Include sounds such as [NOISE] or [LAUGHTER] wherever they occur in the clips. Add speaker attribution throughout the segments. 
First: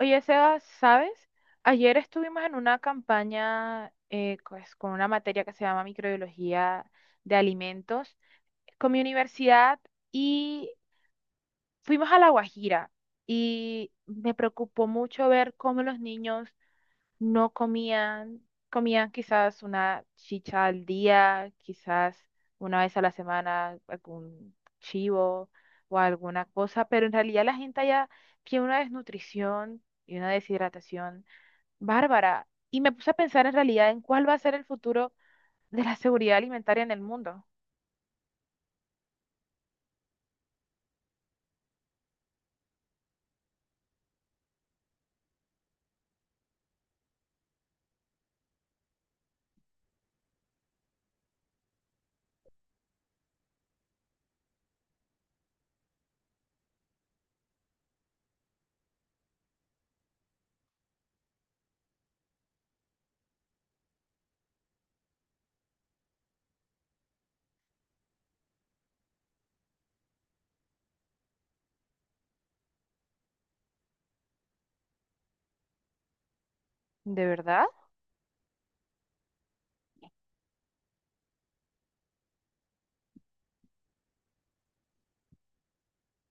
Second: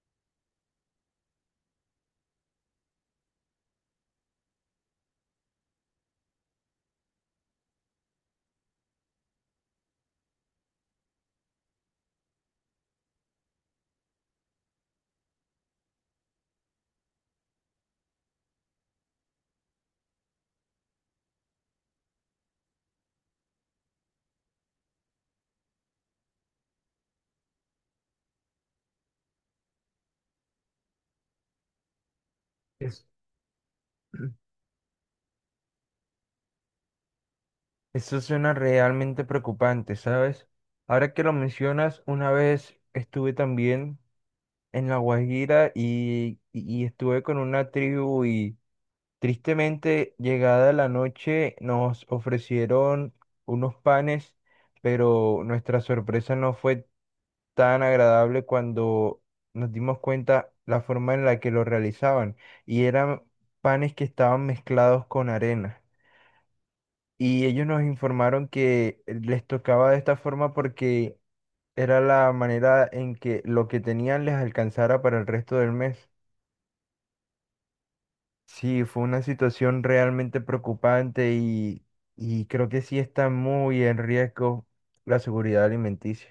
Speaker 1: Oye, Sebas, ¿sabes? Ayer estuvimos en una campaña con una materia que se llama microbiología de alimentos con mi universidad y fuimos a La Guajira y me preocupó mucho ver cómo los niños no comían, comían quizás una chicha al día, quizás una vez a la semana algún chivo o alguna cosa, pero en realidad la gente allá tiene una desnutrición y una deshidratación Bárbara, y me
Speaker 2: Es-
Speaker 1: puse a pensar en realidad en cuál va a
Speaker 2: [CLEARS THROAT]
Speaker 1: ser el futuro de la seguridad alimentaria en el mundo.
Speaker 2: Eso suena realmente preocupante, ¿sabes? Ahora que lo mencionas, una vez estuve también en La Guajira y estuve con una tribu y tristemente llegada la noche nos ofrecieron unos panes, pero nuestra sorpresa no fue tan agradable cuando nos dimos cuenta la forma en la que lo realizaban y eran panes que estaban mezclados con arena. Y ellos nos informaron que les tocaba de esta forma porque era la manera en que lo que tenían les alcanzara para el resto del mes.
Speaker 1: ¿De verdad?
Speaker 2: Sí, fue una situación realmente preocupante y creo que sí está muy en riesgo la seguridad alimenticia.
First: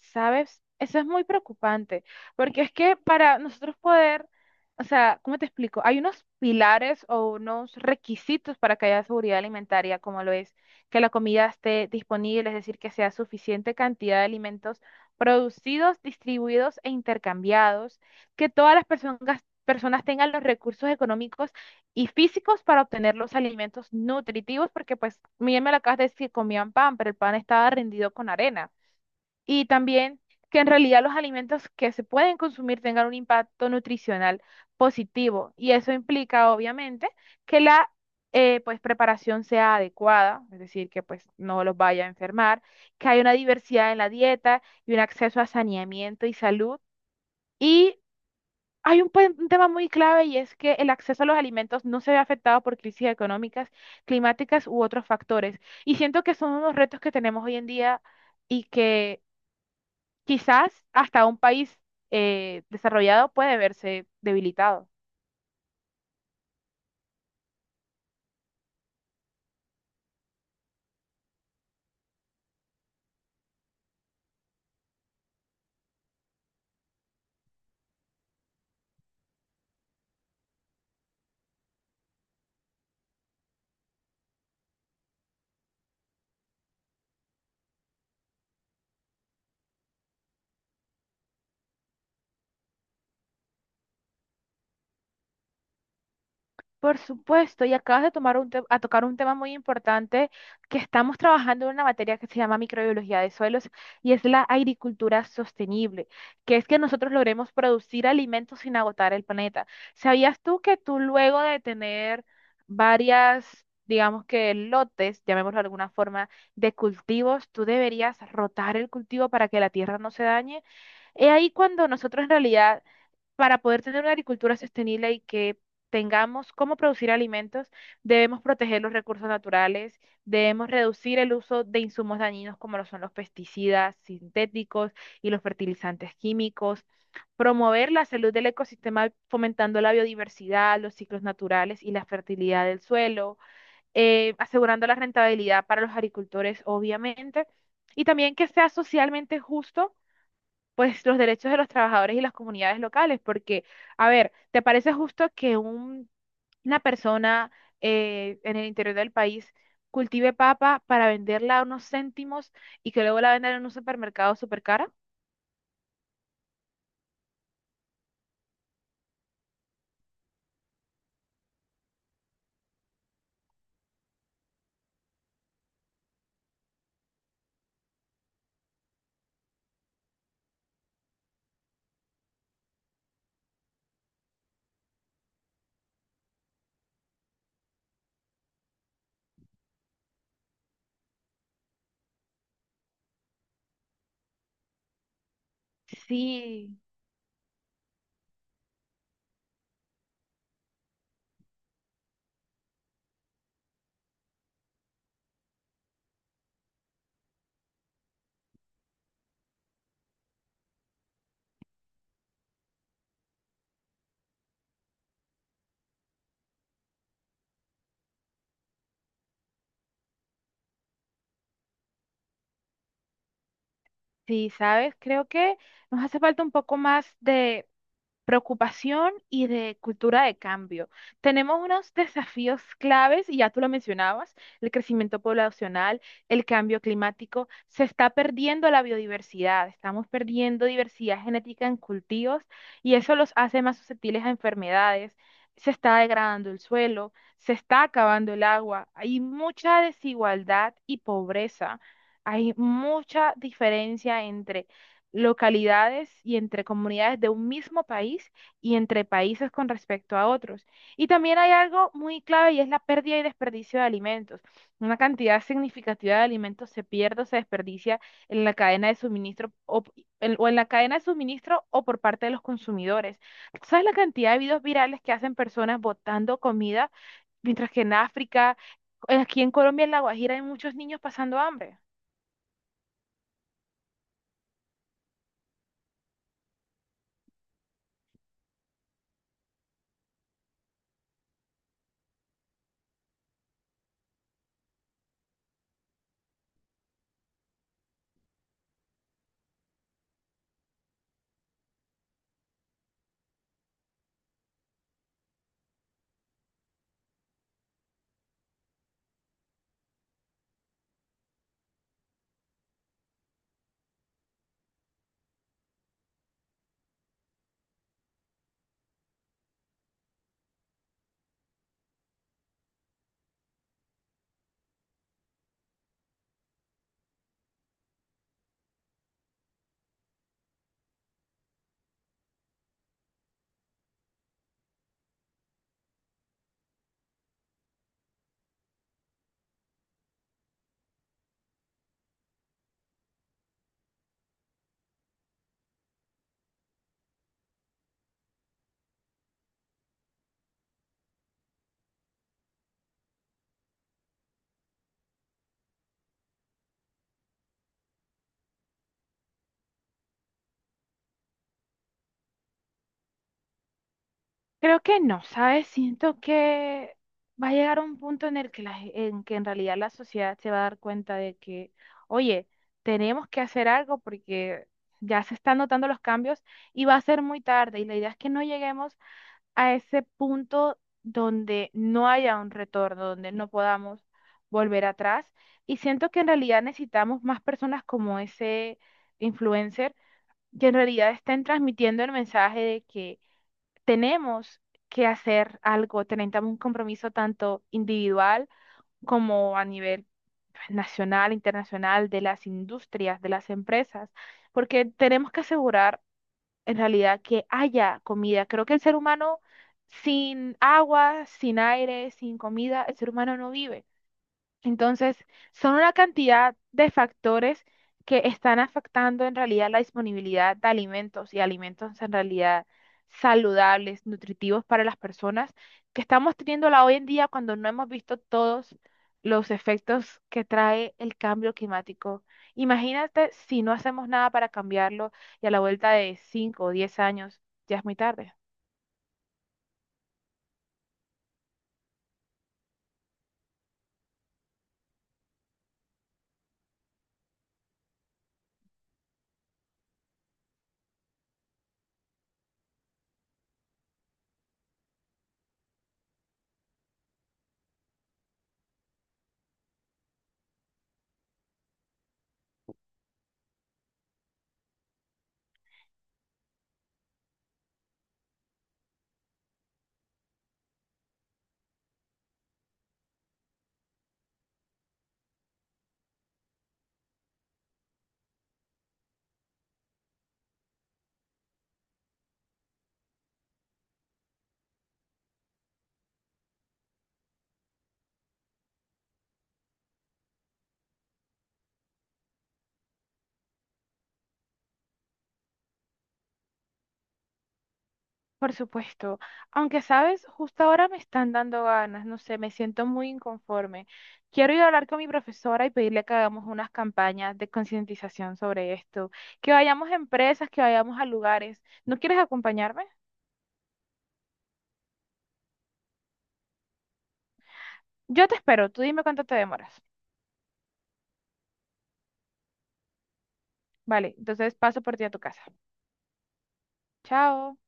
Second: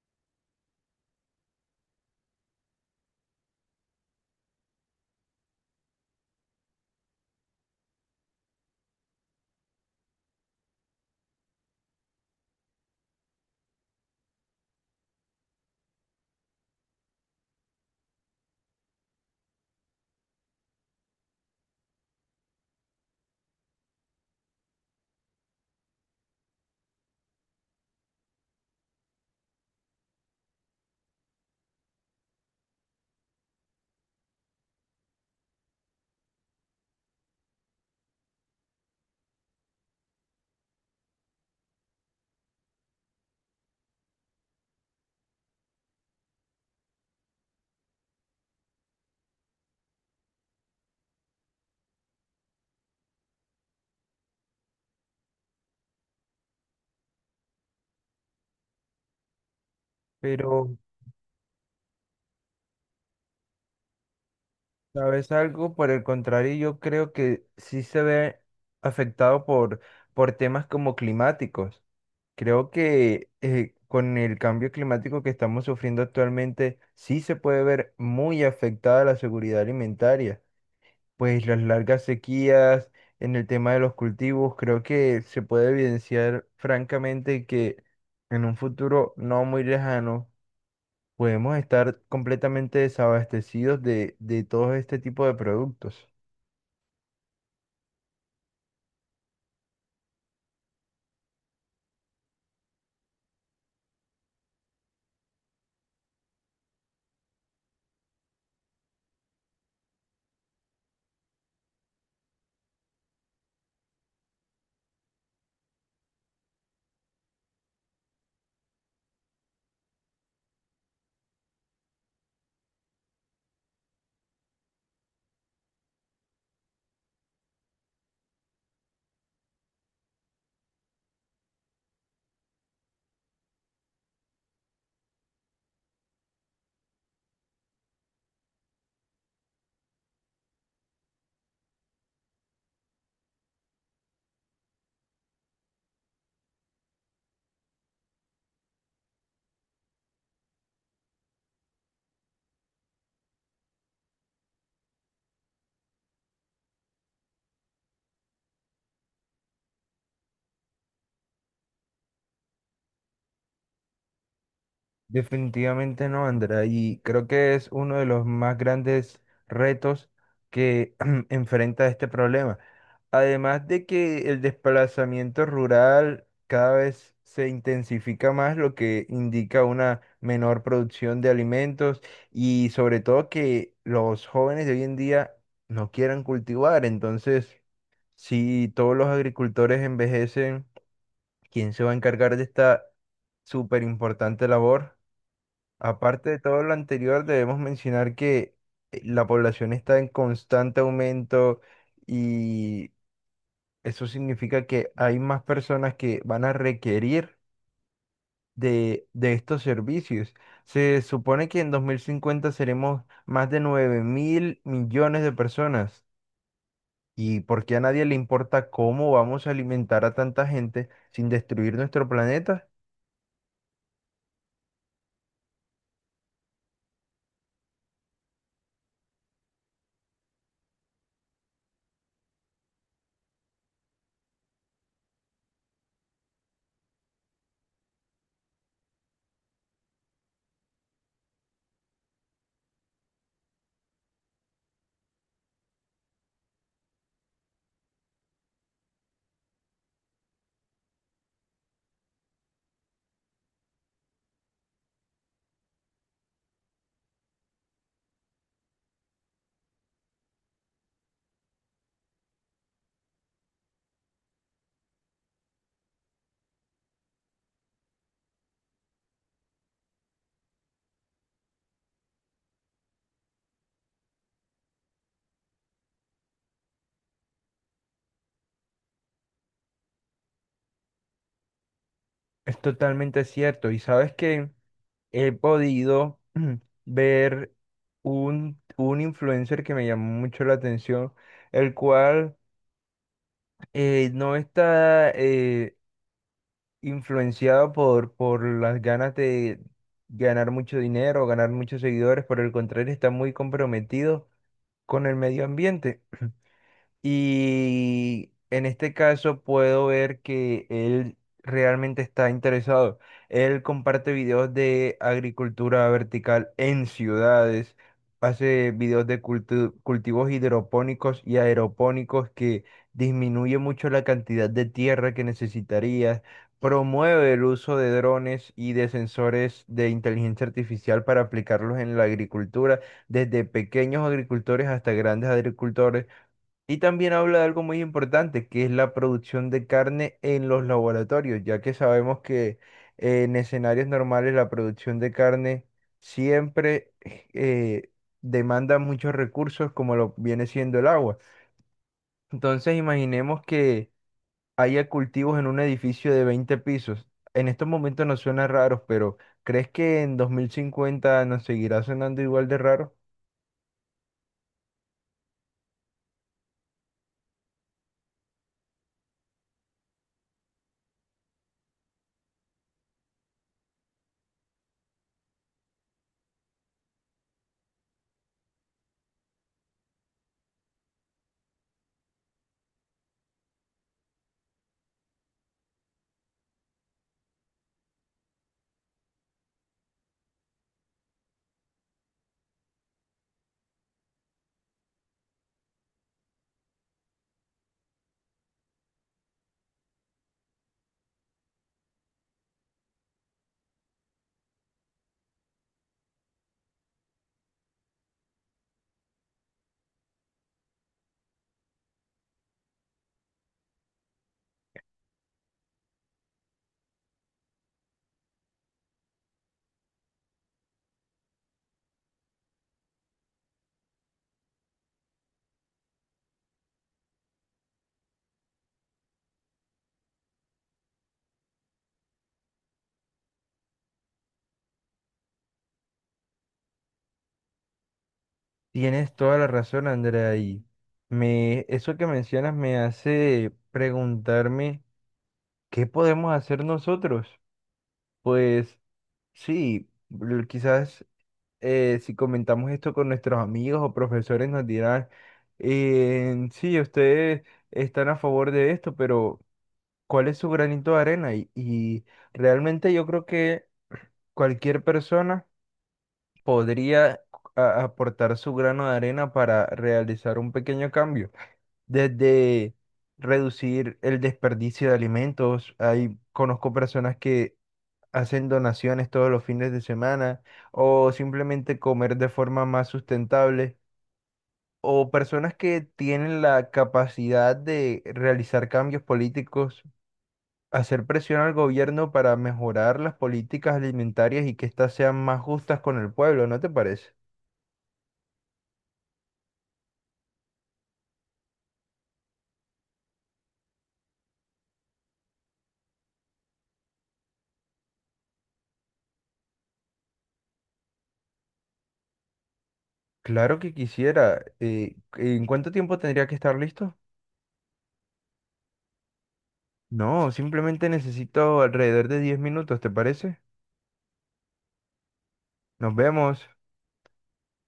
Speaker 1: ¿Sabes? Eso es muy preocupante, porque es que para nosotros poder, o sea, ¿cómo te explico? Hay unos pilares o unos requisitos para que haya seguridad alimentaria, como lo es que la comida esté disponible, es decir, que sea suficiente cantidad de alimentos producidos, distribuidos e intercambiados, que todas las personas, personas tengan los recursos económicos y físicos para obtener los alimentos nutritivos, porque pues, bien me lo acabas de decir, comían pan, pero el pan estaba rendido con arena y también que en realidad los alimentos que se pueden consumir tengan un impacto nutricional positivo. Y eso implica, obviamente, que la preparación sea adecuada, es decir, que pues, no los vaya a enfermar, que haya una diversidad en la dieta y un acceso a saneamiento y salud. Y hay un tema muy clave y es que el acceso a los alimentos no se ve afectado por crisis económicas, climáticas u otros factores. Y siento que son unos retos que tenemos hoy en día y que
Speaker 2: Pero,
Speaker 1: quizás hasta un país desarrollado puede verse debilitado.
Speaker 2: ¿sabes algo? Por el contrario, yo creo que sí se ve afectado por temas como climáticos. Creo que con el cambio climático que estamos sufriendo actualmente, sí se puede ver muy afectada la seguridad alimentaria, pues las largas sequías en el tema de los cultivos, creo que se puede evidenciar francamente que en un futuro no muy lejano podemos estar completamente desabastecidos de todo este tipo de productos.
Speaker 1: Por supuesto, y acabas de tomar a tocar un tema muy importante que estamos trabajando en una materia que se llama microbiología de suelos y es la agricultura sostenible, que es que nosotros logremos producir alimentos sin agotar el planeta. ¿Sabías tú que tú luego de tener varias, digamos que lotes, llamémoslo de alguna forma, de cultivos, tú deberías rotar el cultivo para que la tierra no se dañe? Es ahí cuando nosotros en realidad, para poder tener una agricultura sostenible y que tengamos cómo producir alimentos, debemos proteger los recursos naturales, debemos reducir el uso de insumos dañinos como lo son los pesticidas sintéticos y los fertilizantes químicos, promover la salud del ecosistema fomentando la biodiversidad, los ciclos naturales y la fertilidad del suelo, asegurando la rentabilidad para los agricultores, obviamente, y también que sea socialmente justo pues los derechos de los trabajadores y las comunidades locales, porque, a ver, ¿te parece justo que una persona en el interior del país cultive papa para venderla a unos céntimos y que luego la vendan en un supermercado súper cara?
Speaker 2: Definitivamente no, Andrea, y creo que es uno de los más grandes retos que [CLEARS THROAT] enfrenta este problema. Además de que el desplazamiento rural cada vez se intensifica más, lo que indica una menor producción de alimentos y sobre todo que los jóvenes de hoy en día no quieran cultivar. Entonces, si todos los agricultores envejecen, ¿quién se va a encargar de esta súper importante labor? Aparte de todo lo
Speaker 1: Sí,
Speaker 2: anterior, debemos mencionar que la población está en constante aumento y eso significa que hay más personas que van a requerir de estos servicios. Se supone que en 2050 seremos más de 9.000 millones de personas. ¿Y por qué a nadie le importa cómo vamos a alimentar a tanta gente sin destruir nuestro planeta?
Speaker 1: sí, ¿sabes? Creo que nos hace falta un poco más de preocupación y de cultura de cambio. Tenemos unos desafíos claves, y ya tú lo mencionabas, el crecimiento poblacional, el cambio climático, se está perdiendo la biodiversidad, estamos perdiendo diversidad genética en cultivos y eso los hace más susceptibles a enfermedades. Se está degradando el suelo, se está acabando el agua, hay mucha desigualdad y pobreza, hay mucha diferencia entre localidades y entre comunidades de un mismo país y entre países con respecto a otros. Y también hay algo muy clave y es la pérdida y desperdicio de alimentos. Una cantidad significativa de alimentos se pierde o se desperdicia en la cadena de suministro o en la cadena de suministro o por parte de los consumidores. ¿Sabes la cantidad de videos virales que hacen personas botando comida, mientras que en África, aquí en Colombia, en La Guajira, hay muchos niños pasando hambre?
Speaker 2: Es totalmente cierto. ¿Y sabes qué? He podido [CLEARS THROAT] ver un influencer que me llamó mucho la atención, el cual no está influenciado por las ganas de ganar mucho dinero, ganar muchos seguidores. Por el contrario, está muy comprometido con el medio ambiente. Y en este caso puedo ver que él realmente está interesado. Él comparte videos de agricultura vertical en ciudades, hace videos de cultivos hidropónicos y aeropónicos que disminuye mucho la cantidad de tierra que necesitarías. Promueve el uso de drones y de sensores de inteligencia artificial para aplicarlos en la agricultura, desde pequeños agricultores hasta grandes agricultores, y también habla de algo muy importante, que es la producción de carne en los laboratorios, ya que sabemos que en escenarios normales la producción de carne siempre demanda muchos recursos, como lo viene siendo el agua. Entonces, imaginemos que haya cultivos en un edificio de 20 pisos. En estos momentos nos suena raros, pero ¿crees que en 2050 nos seguirá sonando igual de raro?
Speaker 1: Creo que no, ¿sabes? Siento que va a llegar un punto en el que en que en realidad la sociedad se va a dar cuenta de que, oye, tenemos que hacer algo porque ya se están notando los cambios y va a ser muy tarde. Y la idea es que no lleguemos a ese punto donde no haya un retorno, donde no podamos volver atrás. Y siento que en realidad necesitamos más personas como ese influencer que en realidad estén transmitiendo el mensaje de que tenemos que hacer algo, tenemos un compromiso tanto individual como a nivel pues, nacional, internacional, de las industrias, de las empresas, porque tenemos que asegurar en realidad que haya comida. Creo que el ser humano sin agua, sin aire, sin comida, el ser humano no vive. Entonces, son una cantidad de factores que están afectando en realidad la disponibilidad de alimentos y alimentos en realidad saludables, nutritivos para las personas, que estamos teniéndola hoy en día cuando no hemos visto todos los efectos que trae el cambio climático. Imagínate si no hacemos nada para cambiarlo y a la vuelta de 5 o 10 años ya es muy tarde.
Speaker 2: Tienes toda la razón, Andrea, y me, eso que mencionas me hace preguntarme qué podemos hacer nosotros. Pues sí, quizás si comentamos esto con nuestros amigos o profesores nos dirán, sí, ustedes están a favor de esto, pero ¿cuál es su granito de arena? Y realmente yo creo que cualquier persona podría aportar su grano de arena para realizar un pequeño cambio. Desde reducir el desperdicio de alimentos, hay, conozco personas que hacen donaciones todos los fines de semana o simplemente comer de forma más sustentable. O personas que tienen la capacidad de realizar cambios políticos, hacer presión al gobierno para mejorar las políticas alimentarias y que éstas sean más justas con el pueblo, ¿no te parece?
Speaker 1: Por supuesto, aunque sabes, justo ahora me están dando ganas, no sé, me siento muy inconforme. Quiero ir a hablar con mi profesora y pedirle que hagamos unas campañas de concientización sobre esto, que vayamos a empresas, que vayamos a lugares. ¿No quieres acompañarme?
Speaker 2: Claro que quisiera. ¿En cuánto tiempo tendría que estar listo?
Speaker 1: Yo te espero, tú dime cuánto te demoras.
Speaker 2: No, simplemente necesito alrededor de 10 minutos, ¿te parece?
Speaker 1: Vale, entonces paso por ti a tu casa.
Speaker 2: Nos vemos.
Speaker 1: Chao.